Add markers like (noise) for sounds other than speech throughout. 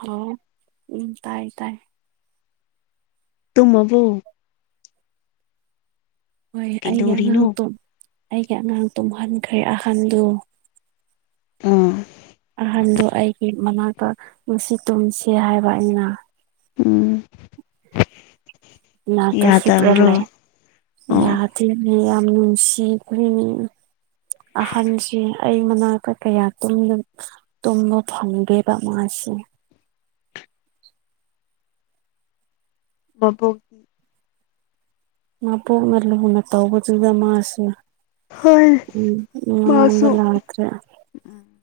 ꯍꯥꯎ ꯎꯝ ꯇꯥꯏ ꯇꯥꯏ ꯇꯨꯝꯃꯕꯣ ꯍꯣꯏ ꯑꯩꯒꯤ ꯀꯩꯗꯧꯔꯤꯅꯣ ꯑꯉꯥꯡꯇꯣ ꯑꯩꯒꯤ ꯑꯉꯥꯡ ꯇꯨꯝꯍꯟꯈ꯭ꯔꯦ ꯑꯍꯟꯗꯣ ꯎꯝ ꯑꯍꯟꯗꯣ ꯑꯩꯒꯤ ꯃꯅꯥꯛꯇ ꯉꯁꯤ ꯇꯨꯝꯁꯤ ꯍꯥꯏꯕ ꯑꯩꯅ ꯎꯝ ꯏꯅꯥꯛꯇ ꯍꯤꯞꯔ ꯌꯥꯗꯕ꯭ꯔꯣ ꯂꯩ ꯑꯣ ꯌꯥꯗꯦꯅꯦ ꯌꯥꯝ ꯅꯨꯡꯁꯤ ꯈꯔꯦꯅꯦ ꯑꯍꯟꯁꯤ ꯑꯩ ꯃꯅꯥꯛꯇ ꯀꯌꯥ ꯇꯨꯝꯗꯕ ꯇꯨꯝꯕ ꯐꯪꯗꯔ꯭ꯦꯕ ꯃꯥꯁꯤ ꯃꯕꯨꯛ ꯃꯕꯣꯛꯅ ꯂꯨꯅ ꯇꯧꯕꯗꯨꯗ ꯃꯥꯁꯨ ꯍꯣꯏ ꯎꯝ ꯑꯩꯉꯣꯟꯗꯥ ꯂꯥꯛꯈꯔꯦ ꯎꯝ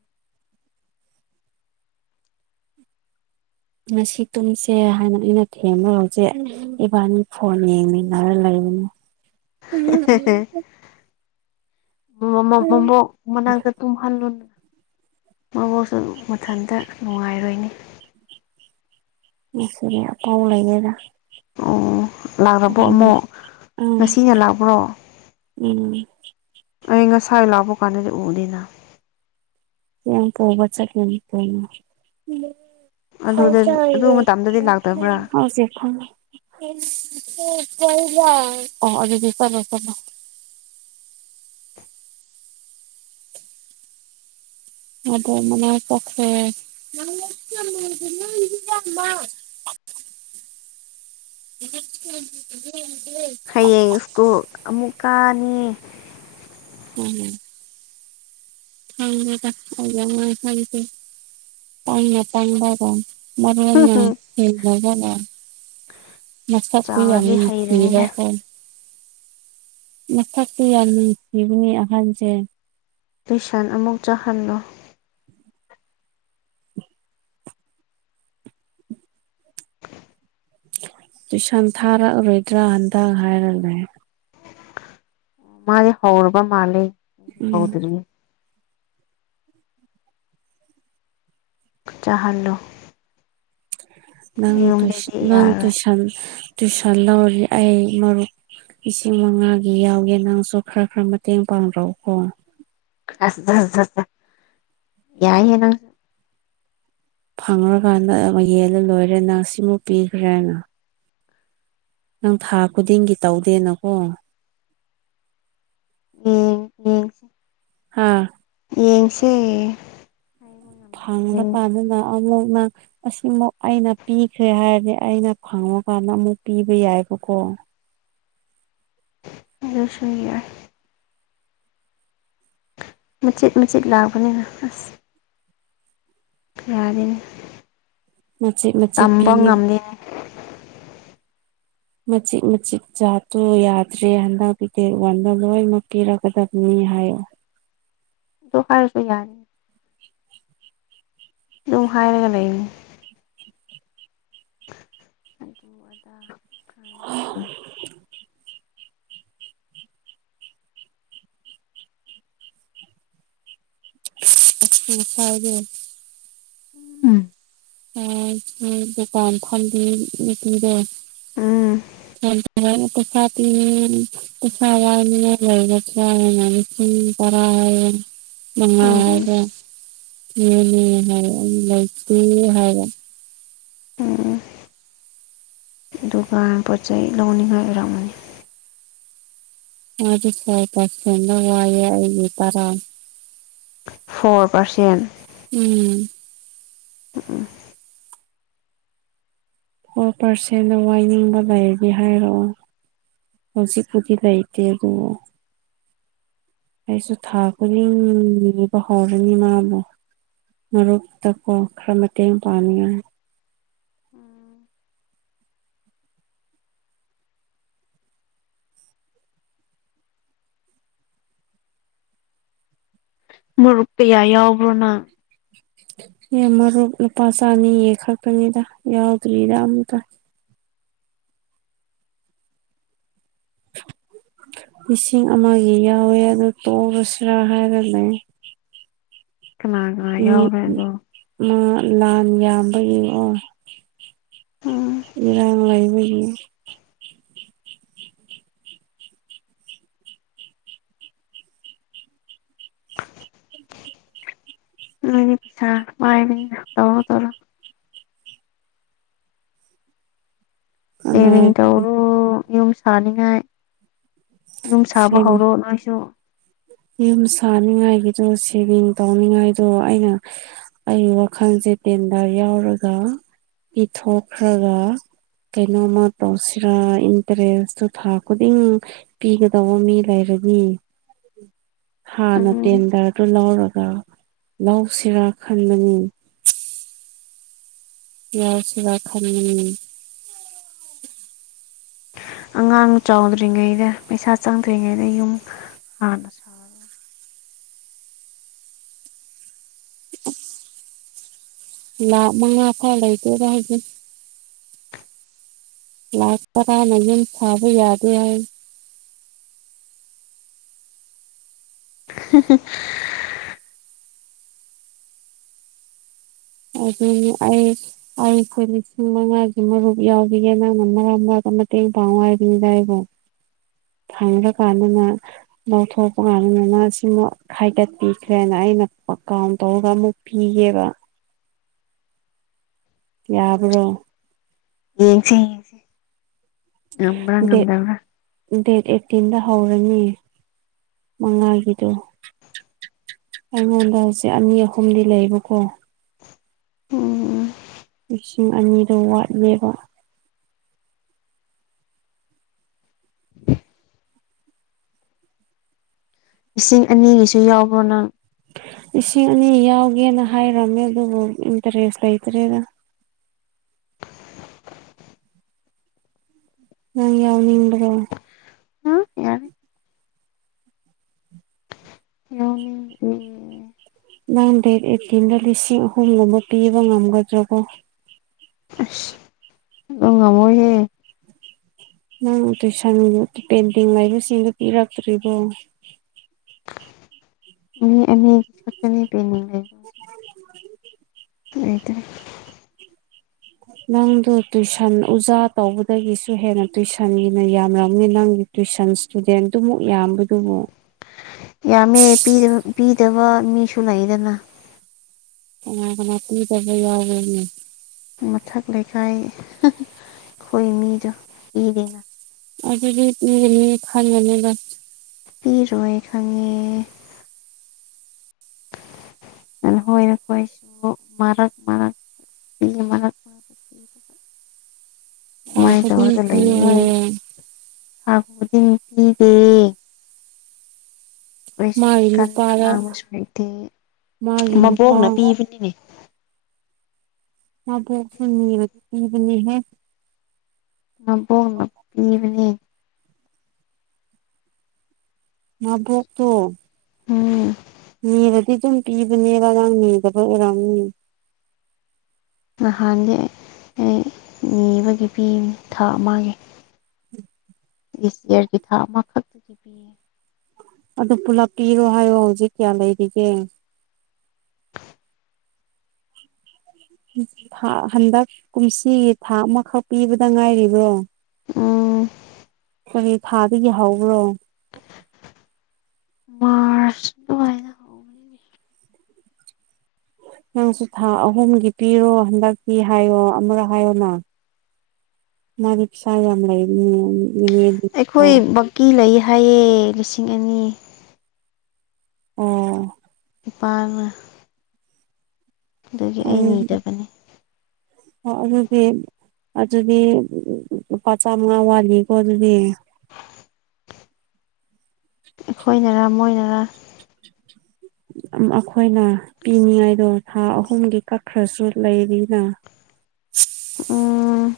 ꯉꯁꯤ ꯇꯨꯝꯁꯦ ꯍꯥꯏꯅ ꯑꯩꯅ ꯊꯦꯝꯔꯒ ꯍꯧꯖꯤꯛ ꯏꯕꯥꯅꯤ ꯐꯣꯟ ꯌꯦꯡꯃꯤꯟꯅꯔ ꯂꯩꯕꯅꯤ (inaudible) (unintelligible) ꯃꯃ ꯃꯕꯣꯛ ꯃꯅꯥꯛꯇ ꯇꯨꯝ ꯍꯜꯂꯣꯅ ꯃꯕꯣꯛꯁꯨ ꯃꯊꯟꯇ ꯅꯨꯡꯉꯥꯏꯔꯣꯏꯅꯦ ꯉꯁꯤꯗꯤ ꯑꯄꯥꯎ ꯂꯩꯌꯦꯗ ꯑꯣ ꯂꯥꯛꯔꯕꯣ ꯑꯃꯨꯛ ꯎꯝ ꯉꯁꯤ ꯍꯜꯂꯛꯄ꯭ꯔꯣ ꯎꯝ ꯑꯩ ꯉꯁꯥꯏ ꯂꯥꯛꯄ ꯀꯥꯟꯗꯗꯤ ꯎꯗꯦꯅ (unintelligible) ꯆꯠꯀꯅꯤ ꯀꯩꯅꯣ ꯑꯗꯨꯗ ꯑꯗꯨ ꯃꯇꯝꯗꯗꯤ ꯂꯥꯛꯇꯕ꯭ꯔꯥ (unintelligible) (unintelligible) ꯃꯕꯣꯛ ꯃꯅꯥꯛ ꯆꯠꯈꯔꯦ (unintelligible) (unintelligible) ꯍꯌꯦꯡ ꯁ꯭ꯀꯨꯜ ꯑꯃꯨꯛ ꯀꯥꯅꯤ ꯃꯥꯅꯦ ꯈꯪꯗꯦꯗ ꯑꯩ ꯒꯤ ꯑꯉꯥꯡ ꯑꯍꯟꯁꯦ ꯄꯪꯅ ꯄꯪꯕꯒ ꯃꯔꯣꯟꯅ ꯁꯦꯡꯗꯕꯒꯥ ꯃꯁꯛꯇꯤ ꯌꯥꯝ ꯆꯥꯎꯔꯗꯤ ꯅꯨꯡꯁꯤꯕ ꯍꯩꯔꯅꯤꯗ ꯀꯣ ꯃꯁꯛꯇꯤ ꯌꯥꯝ ꯅꯨꯡꯁꯤꯕꯅꯤ ꯑꯍꯟꯁꯦ ꯇꯨꯏꯁꯟ ꯑꯃꯨꯛ ꯆꯥꯍꯜꯂꯣ ꯇꯨꯏꯁꯟ ꯊꯥꯔꯛꯑꯔꯣꯏꯗ꯭ꯔꯥ ꯍꯟꯗꯛ ꯍꯥꯏꯔ ꯂꯩ ꯃꯥꯗꯤ ꯍꯧꯔꯕ ꯃꯥꯜꯂꯦ ꯑꯩꯗꯤ ꯎꯝ ꯍꯧꯗ꯭ꯔꯤꯌꯦ ꯆꯥꯍꯜꯂꯣ ꯅꯪ ꯇꯨꯏꯁꯟ ꯌꯨꯝꯗꯗꯤ ꯅꯪ ꯌꯥꯔꯣꯏ ꯇꯨꯏꯁꯟ ꯇꯨꯢꯁꯟ ꯂꯧꯔꯤ ꯑꯩ ꯃꯔꯨꯞ ꯂꯤꯁꯤꯡ ꯃꯉꯥꯒꯤ ꯌꯥꯎꯒꯦ ꯅꯪꯁꯨ ꯈꯔ ꯈꯔ ꯃꯇꯦꯡ ꯄꯥꯡꯔꯛꯎꯀꯣ (unintelligible) ꫰ꯌꯥꯏꯍꯦ ꯅꯪꯁꯨ ꯐꯪꯉꯔꯀꯥꯟꯗ ꯑꯃꯨꯛ ꯌꯦꯜꯂꯥ ꯂꯣꯏꯔꯦ ꯅꯪ ꯁꯤꯃꯨꯛ ꯄꯤꯈ꯭ꯔꯦꯅ ꯅꯪ ꯊꯥ ꯈꯨꯗꯤꯡꯒꯤ ꯇꯧꯗꯦꯅꯀꯣ ꯌꯦꯡꯒꯦ ꯍꯥꯥ ꯌꯦꯡꯁꯦ ꯍꯥꯏꯕ ꯉꯝꯗꯦ ꯐꯪ꯭ꯔꯀꯥꯟ ꯑꯗꯨꯅ ꯑꯃꯨꯛꯅ ꯑꯁꯤꯃꯨ ꯑꯩꯅ ꯄꯤꯈ꯭ꯔꯦ ꯍꯥꯏꯔꯗꯤ ꯑꯩꯅ ꯈꯪꯕꯀꯥꯟꯗ ꯑꯃꯨꯛ ꯄꯤꯕ ꯌꯥꯏꯕꯀꯣ ꯑꯗꯨꯁꯨ ꯌꯥꯏ ꯃꯆꯦꯠ ꯃꯆꯦꯠ ꯂꯥꯛꯑꯕꯅꯤꯅ ꯑꯁ ꯌꯥꯗꯦꯅꯦ ꯃꯆꯤꯠ ꯃꯆꯤꯠ ꯄꯤ ꯇꯝꯕ ꯉꯝꯗꯦꯅꯦ (inaudible) ꯃꯆꯤꯠ ꯃꯆꯤꯠ ꯆꯥꯕꯇꯨ ꯌꯥꯗ꯭ꯔꯦ ꯍꯟꯗꯛꯀꯤ ꯗꯦꯠ ꯋꯥꯟꯗ ꯂꯣꯏꯅꯃꯛ ꯄꯤꯔꯛꯒꯗꯕꯅꯤ ꯍꯥꯏꯌꯦ ꯗꯨ ꯍꯥꯏꯔꯁꯨ ꯌꯥꯏ ꯑꯗꯨꯝ ꯍꯥꯏꯔꯒ ꯂꯩꯕꯅꯦ (unintelligible) (inaudible) ꯎꯝ ꯑ ꯍꯣꯏ ꯗꯨꯀꯥꯟ ꯐꯥꯝꯕꯤ ꯅꯨꯄꯤꯗꯣ ꯎꯝ (inaudible) (inaudible) ꯎꯝ (inaudible) ꯎꯝ ꯑꯗꯨꯒ ꯄꯣꯠ ꯆꯩ ꯂꯧꯅꯤꯡꯉꯥꯏ ꯑꯣꯏꯔꯝꯃꯅꯤ (unintelligible) ꯐꯣꯔ ꯄꯔꯁꯦꯟ ꯎꯝ ꯎꯝ ꯑꯣ ꯄꯥꯔꯁꯦꯟꯗ ꯋꯥꯏꯅꯤꯡꯕ ꯂꯩꯔꯗꯤ ꯍꯥꯏꯔꯛꯑꯣ ꯍꯧꯖꯤꯛꯄꯨꯗꯤ ꯂꯩꯇꯦ ꯑꯗꯨ ꯑꯩꯁꯨ ꯊꯥ ꯈꯨꯗꯤꯡ ꯌꯦꯕ ꯍꯧꯔꯅꯤ ꯃꯥꯕꯨ ꯃꯔꯨꯞꯇꯀꯣ ꯈꯔ ꯃꯇꯦꯡ ꯄꯥꯡꯅꯤꯡꯉꯥꯏ ꯎꯝ ꯃꯔꯨꯞ ꯀꯌꯥ ꯌꯥꯎꯕ꯭ꯔꯣ ꯅꯪ ꯑꯩ ꯃꯔꯨꯞ ꯂꯨꯄꯥꯒꯤ ꯆꯥꯅꯤꯒꯤ ꯈꯛꯇꯥꯅꯤꯗ ꯌꯥꯎꯗ꯭ꯔꯤꯗ ꯑꯃꯇ ꯂꯤꯁꯤꯡ ꯑꯃꯒꯤ ꯌꯥꯎꯋꯦ ꯑꯗꯨ ꯇꯣꯛꯑꯁꯤꯔꯥ ꯍꯥꯏꯔꯒ ꯂꯩ ꯀꯅꯥ ꯀꯅꯥ ꯌꯥꯎꯔꯦ ꯑꯗꯣ ꯃꯥ ꯂꯥꯟ ꯌꯥꯝꯕ ꯌꯦꯡꯑꯣ ꯎꯝ ꯏꯔꯥꯡ ꯂꯩꯕꯒꯤ ꯅꯣꯏꯗ ꯄꯩꯁꯥ ꯄꯥꯏꯕꯅꯤꯅꯥ ꯇꯧꯔꯣ ꯇꯧꯔꯣ ꯁꯦꯚꯤꯡ (unintelligible) ꯇꯧꯔꯣ ꯌꯨꯝ ꯁꯥꯅꯤꯡꯉꯥꯏ ꯌꯨꯝ ꯁꯥꯕ ꯍꯧꯔꯣ ꯅꯣꯏꯁꯨ ꯌꯨꯝ ꯁꯥꯅꯤꯡꯉꯥꯏꯒꯤꯗꯣ ꯁꯦꯚꯤꯡ ꯇꯧꯅꯤꯡꯉꯥꯏꯗꯣ ꯑꯩꯅ ꯑꯩ ꯋꯥꯈꯜꯁꯦ ꯇꯦꯟꯗꯥꯔ ꯌꯥꯎꯔꯒ ꯄꯤꯊꯣꯛꯈ꯭ꯔꯒ ꯀꯩꯅꯣꯝꯃ ꯇꯧꯁꯤꯔꯥ ꯏꯟꯇꯔꯦꯁꯇꯨ ꯊꯥ ꯈꯨꯗꯤꯡ ꯄꯤꯒꯗꯧꯕ ꯃꯤ ꯂꯩꯔꯗꯤ ꯍꯥꯟꯅ ꯎꯝ ꯇꯦꯟꯗꯔꯗꯨ ꯂꯧꯔꯒ ꯂꯧꯁꯤꯔꯥ ꯈꯟꯕꯅꯤ (inaudible) ꯑꯉꯥꯡ ꯆꯥꯎꯗ꯭ꯔꯤꯉꯩꯗ ꯄꯩꯁꯥ ꯆꯪꯗ꯭ꯔꯤꯉꯩꯗ ꯌꯨꯝ ꯍꯥꯟꯅ ꯁꯥꯔꯣ ꯂꯥꯥꯛ ꯃꯉꯥ ꯐꯥꯎ ꯂꯩꯇꯦꯕ ꯍꯧꯖꯤꯛ ꯂꯥꯛ ꯇꯥꯔꯥꯅ ꯌꯨꯝ ꯁꯥꯕ ꯌꯥꯗꯦ ꯍꯥꯏ (unintelligible) ꯑꯗꯨꯅꯤ ꯑꯩ ꯑꯩ ꯑꯩꯈꯣꯏ ꯂꯤꯁꯤꯡ ꯃꯉꯥꯒꯤ ꯃꯔꯨꯞ ꯌꯥꯎꯈꯤꯒꯦ ꯅꯪꯅ ꯃꯔꯛ ꯃꯔꯛꯇ ꯃꯇꯦꯡ ꯄꯥꯡꯉꯣ ꯍꯥꯏꯕꯅꯤꯗ ꯑꯩꯕꯨ (unintelligible) ꯐꯪꯕ ꯀꯥꯟꯗꯅ ꯂꯧꯊꯣꯛꯄ ꯀꯥꯟꯗꯅ ꯃꯥꯁꯤꯅ ꯈꯥꯏꯒꯠꯄꯤꯈ꯭ꯔꯦꯅ ꯑꯩꯅ ꯄꯀꯥꯎꯟ ꯇꯧꯔꯒ ꯑꯃꯨꯛ ꯄꯤꯒꯦꯕ꯫ ꯌꯥꯕ꯭ꯔꯣ꯫ ꯌꯦꯡꯁꯦ ꯌꯦꯡꯁꯦ ꯉꯝꯕ꯭ꯔꯥ ꯗꯦꯠ ꯉꯝꯗꯕ꯭ꯔꯥ꯫ ꯗꯦꯠ ꯑꯦꯠꯇꯤꯟꯗ ꯍꯧꯔꯅꯤ ꯃꯉꯥꯒꯤꯗꯣ꯫ ꯑꯩꯉꯣꯟꯗ ꯍꯧꯖꯤꯛ ꯑꯅꯤ ꯑꯍꯨꯝꯗꯤ ꯂꯩꯕꯀꯣ꯫ ꯎꯝ ꯂꯤꯁꯤꯡ ꯑꯅꯤꯗꯣ ꯋꯥꯠꯂꯦꯕ꯫ ꯂꯤꯁꯤꯡ ꯑꯅꯤꯒꯤꯁꯨ ꯌꯥꯎꯕ꯭ꯔꯣ ꯅꯪ꯫ ꯂꯤꯁꯤꯡ ꯑꯅꯤ ꯌꯥꯎꯒꯦꯅ ꯍꯥꯏꯔꯝꯃꯦ ꯑꯗꯨꯕꯨ ꯏꯟꯇꯔꯦꯁ ꯂꯩꯇ꯭ꯔꯦꯗ꯫ ꯅꯪ ꯌꯥꯎꯅꯤꯡꯕ꯭ꯔꯣ꯫ ꯎꯝ ꯌꯥꯔꯦ ꯌꯥꯎꯅꯤꯡꯗꯦ ꯅꯪ ꯗꯦꯠ ꯑꯦꯠꯇꯤꯟꯗ ꯂꯤꯁꯤꯡ ꯑꯍꯨꯝꯒꯨꯝꯕ ꯄꯤꯕ ꯉꯝꯒꯗ꯭ꯔꯕꯣ꯫ ꯕ ꯉꯃꯣꯏꯍꯦ꯫ ꯅꯪ ꯇꯨꯏꯁꯟ ꯄꯦꯟꯇꯤꯡ ꯍꯥꯏꯕꯁꯤꯡꯗꯨꯣ ꯄꯤꯔꯛꯇ꯭ꯔꯤꯕꯣ꯫ ꯃꯤ ꯑꯅꯥ (inaudible) ꯄꯤꯅꯤꯡ ꯂꯩ꯫ ꯂꯩꯇꯔꯦ꯫ ꯅꯪꯗꯣ ꯇꯨꯏꯁꯟ ꯎꯖꯥ ꯇꯧꯕꯗꯒꯤꯁꯨ ꯍꯦꯟꯅ ꯇꯨꯏꯁꯟꯒꯤꯅ ꯌꯥꯝꯔꯝꯅꯤ ꯅꯪꯒꯤ ꯇꯨꯏꯁꯟ ꯏꯁꯇꯨꯗꯦꯟꯗꯨꯃꯨꯛ ꯌꯥꯝꯕꯗꯨꯕꯨ꯫ ꯌꯥꯝꯃꯦ ꯄꯤꯗ ꯄꯤꯗꯕꯥ ꯃꯤꯁꯨ ꯂꯩꯗꯅ꯫ ꯀꯅꯥ ꯀꯅꯥ ꯄꯤꯗꯕ ꯌꯥꯎꯕ꯭ꯔꯅꯦ꯫ ꯃꯊꯛ ꯂꯩꯀꯥꯏ ꯑꯈꯣꯏ ꯃꯤꯗꯣ ꯏꯔꯤꯅ꯫ ꯑꯗꯨꯗꯤ ꯄꯤꯒꯅꯤ ꯈꯟꯒꯅꯤꯕ꯫ ꯄꯤꯔꯣꯏ ꯈꯪꯉꯦ꯫ (inaudible) ꯊꯥ ꯃꯥꯏ ꯈꯨꯗꯤꯡ ꯇꯧꯔꯒ ꯄꯤꯌꯨ ꯂꯩꯌꯦ꯫ ꯍꯥꯏꯌꯦ ꯊꯥ ꯈꯨꯗꯤꯡ ꯄꯤꯗꯦ꯫ ꯑꯩꯩꯁꯨ ꯃꯥꯒꯤ ꯀꯟꯕ ꯅꯨꯄꯥꯗ ꯉꯥꯡꯕꯁꯨ ꯍꯩꯇꯦ ꯃꯥꯒꯤ ꯅꯨꯄꯥ ꯃꯕꯣꯛꯅ ꯄꯤꯕꯅꯤꯅꯦ꯫ ꯑꯕꯣꯛꯁꯨ ꯅꯤꯔ ꯄꯕꯅꯤ ꯍꯦ꯫ ꯃꯕꫭꯛꯅ ꯄꯤꯕꯅꯤ꯫ ꯃꯕꫭꯛꯇꯣ ꯎꯝ꯫ ꯅꯤꯔꯗꯤ ꯗꯨꯝ ꯄꯤꯕꯅꯦꯕ ꯅꯪ ꯅꯤꯗꯕ ꯑꯣꯏꯔꯝꯅꯤ꯫ ꯅꯍꯥꯟꯗꯤ ꯑꯩ ꯅꯤꯕꯒꯤ ꯄꯤꯕꯅꯤ ꯊꯥ ꯑꯃꯒꯤ꯫ ꯗꯤꯁ ꯏꯌꯥꯔꯒꯤ ꯊꯥꯛ ꯑꯃꯈꯛꯇꯒꯤ ꯄꯤꯌꯦ꯫ ꯑꯗꫭ ꯄꯨꯂꯞ ꯄꯤꯔꯣ ꯍꯥꯏꯌꯣ ꯍꯧꯖꯤꯛ ꯀꯌꯥ ꯂꯩꯔꯤꯒꯦ꯫ ꯊꯥ ꯍꯟꯗꯛ ꯀꯨꯝꯁꯤꯒꯤ ꯊꯥ ꯑꯃꯈꯛ ꯄꯤꯕꯗ ꯉꯥꯏꯔꯤꯕ꯭ꯔꯣ꯫ ꯎꯝ꯫ ꯀꯔꯤ ꯊꯥꯗꯒꯤ ꯍꯧꯕ꯭ꯔꯣ꯫ ꯃꯥꯔꯁ ꯗꯨꯋꯥꯏꯗ ꯍꯧꯕꯅꯤ꯫ ꯅꯪꯁꯨ ꯊꯥ ꯑꯍꯨꯝꯒꯤ ꯄꯤꯔꯣ ꯍꯟꯗꯛꯇꯤ ꯍꯥꯏꯌꯣ ꯑꯃꯨꯔꯛ ꯍꯥꯏꯌꯣꯅꯥ꯫ ꯃꯥꯗꯤ ꯄꯤꯁꯥ ꯌꯥꯝ ꯂꯩꯕꯅꯤꯅꯦ ꯃꯤꯅꯤꯠ ꯑꯩꯈꯣꯏ ꯕꯛꯀꯤ ꯂꯩꯌꯦ ꯍꯥꯏꯌꯦ ꯂꯤꯁꯤꯡ ꯑꯅꯤ꯫ ꯑꯣ꯫ ꯏꯄꯥꯅ ꯗꯒꯤ ꯑꯩ ꯅꯤꯗꯕꯅꯤ꯫ ꯑꯣ ꯑꯗꯨꯗꯤ ꯑꯗꯨꯗꯤ ꯂꯨꯄꯥ ꯆꯥꯃꯉꯥ ꯋꯥꯠꯂꯤꯀꯣ ꯑꯗꯨꯗꯤ꯫ ꯑꯈꯣꯏꯅꯔꯥ ꯃꯣꯏꯅꯔꯥ ꯑꯃ ꯑꯈꯣꯏꯅ ꯄꯤꯅꯤꯡꯉꯥꯏꯗꯣ ꯊꯥ ꯑꯍꯨꯝꯒꯤ ꯀꯛꯈ꯭ꯔꯁꯨ ꯂꯩꯔꯤꯅ꯫ ꯎꯝ꯫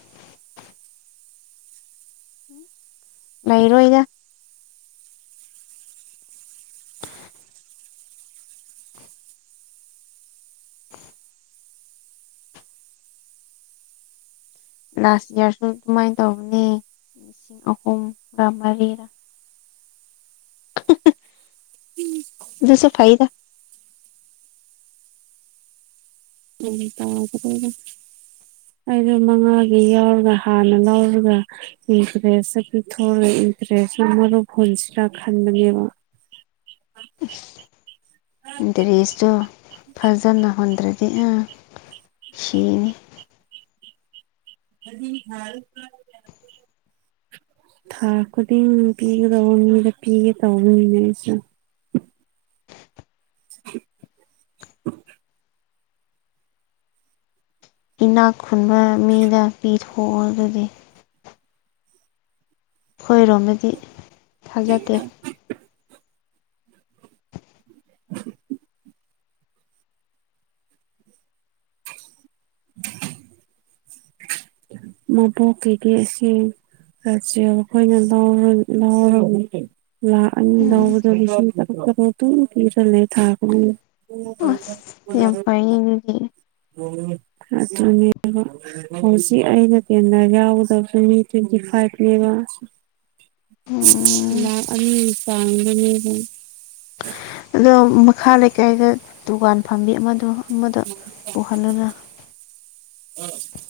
ꯂꯩꯔꯣꯏꯗ꯫ ꯂꯥꯁ ꯏꯌꯥꯔꯁꯨ ꯑꯗꯨꯃꯥꯏ ꯇꯧꯕꯅꯦ ꯂꯤꯁꯤꯡ ꯑꯍꯨꯝꯒꯥ ꯃꯔꯤꯔꯥ꯫ ꯑꯗꯨꯁꯦ ꯐꯥꯏꯗ ꯎꯝ ꯇꯕꫪꯣ ꯑꯩꯗꯣ ꯃꯉꯥꯒꯤ ꯌꯥꯎꯔꯒ ꯍꯥꯟꯅ ꯂꯧꯥꯎꯔꯒ ꯏꯟꯇꯔꯦꯁ ꯄꯤꯊꯦ ꯏꯟꯇꯔꯦꯁꯁꯨ ꯃꯔꯨꯞ ꯍꯨꯟꯁꯤꯔꯥ ꯈꯟꯕꯅꯦꯕ ꯗ꯭ꯔꯦꯁꯇꯣ ꯐꯖꯅ ꯍꯨꯟꯗ꯭ꯔꯗꯤ ꯑꯪ ꯁꯤꯅꯤ ꯑꯗꯤ ꯍ ꯊꯥ ꯈꯨꯗꯤꯡ ꯄꯤꯒꯗꯧꯕ ꯃꯤꯗ ꯄꯤꯒꯗꯧꯕꯅꯤꯅ ꯑꯩꯁꯨ ꯏꯅꯥꯛ ꯈꯨꯟꯕ ꯃꯤꯗ ꯄꯤꯊꯣꯛꯑꯣ ꯑꯗꯨꯗꯤ ꯑꯩꯏꯔꯣꯝꯗꯗꯤ ꯊꯥꯖꯗꯦ (unintelligible) (unintelligible) ꯃꯕꯨꯣꯛ ꯀꯒꯤꯗꯤ ꯑꯁꯤꯅꯤ ꯆ ꯑꯩꯈꯣꯏꯅ ꯂꯧ (inaudible) ꯂꯥꯛꯑꯅꯤ ꯎꯝ ꯂꯧꯕꯗꯣ ꯁꯤꯡ ꯇꯥꯔꯛ ꯇꯥꯔꯠꯑꯗꯨꯝ ꯄꯤꯔꯦ ꯂꯩ ꯊꯥ ꯉꯨꯗꯤꯡꯒꯤ ꯎ ꯍꯣꯏ ꯑꯁ ꯌꯥꯝ ꯐꯩꯌꯦꯃꯤꯗꯤ ꯑꯗꯨꯅꯦꯕ ꯑꯩꯅ ꯇꯦꯟꯗ ꯌꯥꯎꯒꯗꯕꯁꯨ ꯃꯤ ꯇ꯭ꯋꯦꯟꯇꯤ ꯐꯥꯏꯚꯅꯦꯕ ꯎꯝ ꯂꯥꯛ ꯑꯅꯤ ꯄꯥꯡꯕꯅꯦꯕ ꯑꯗꯣ ꯃꯈꯥ ꯂꯩꯀꯥꯏꯗ ꯗꯨꯀꯥꯟ ꯐꯝꯕꯤ ꯑꯃꯗꯣ ꯑꯃꯗꯣ ꯄꯨꯍꯜꯂꯨꯅ (inaudible)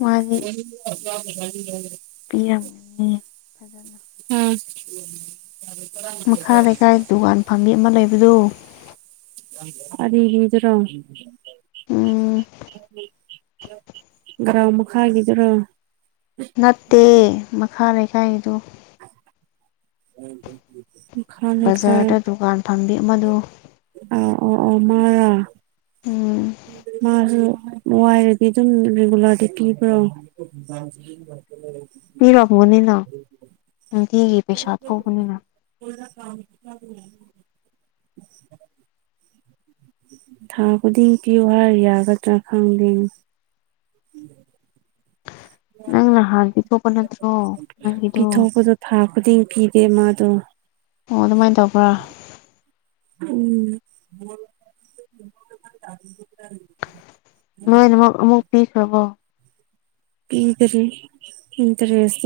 ꯃꯥꯗꯤ ꯄꯤꯔꯝꯒꯅꯤ ꯐꯖꯅ ꯎꯝ ꯃꯈꯥ ꯂꯩꯀꯥꯏ ꯗꯨꯀꯥꯟ ꯐꯝꯕꯤ ꯑꯃ ꯂꯩꯕꯗꯨ ꯑꫪꯤꯕꯤꯗꯨꯔꯣ ꯎꯝ ꯒ꯭ꯔꯥꯎꯃ ꯈꯥꯏꯒꯗ꯭ꯔꯣ ꯅꯠꯇꯦ ꯃꯈꯥ ꯂꯩꯀꯥꯏꯗꯨ ꯎꯝ (unintelligible) ꯕꯖꯥꯔꯗ ꯗꯨꯀꯥꯟ ꯐꯝꯕꯤ ꯃꯗꯨ ꯑ ꯑꯣ ꯑꯣ ꯃꯔ ꯎꯝ ꯃꯥꯁꯨ ꯋꯥꯏꯔꯗꯤ ꯑꯗꯨꯝ ꯔꯤꯒꯨꯂꯔꯗꯤ ꯄꯤꯕ꯭ꯔꯣ (unintelligible) ꯄꯤꯔꯝꯃꯅꯤꯅ ꯅꯨꯡꯇꯤꯒꯤ ꯄꯩꯁꯥ ꯊꯣꯛꯧꯕꯅꯤꯅ (unintelligible) ꯊꯥ ꯈꯨꯗꯤꯡꯒꯤ ꯄꯤꯌꯣ ꯌꯥꯒꯗ꯭ꯔꯥ ꯈꯪꯗꯦ (unintelligible) ꯅꯪ ꯅ ꯍꯗꯤ ꯊꯣꯛꯄ ꯅꯠꯇ꯭ꯔꯣ ꯅꯪꯒꯤꯗꯨ ꯄꯤꯊꯣꯛꯄꯗꯣ ꯊꯥ ꯈꯨꯗꯤꯡ ꯄꯤꯗꯦ ꯃꯥꯗꯣ ꯑꯣ ꯑꯗꯨꯃꯥꯏꯅ ꯇꯧꯕ꯭ꯔꯥ ꯎꯝ ꯅꯣꯏꯅꯃꯛ ꯑꯃꯨꯛ ꯄꯤꯈ꯭ꯔꯕꯣ ꯄꯤꯗꯔꯤꯦ ꯏꯟꯇꯔꯦꯁ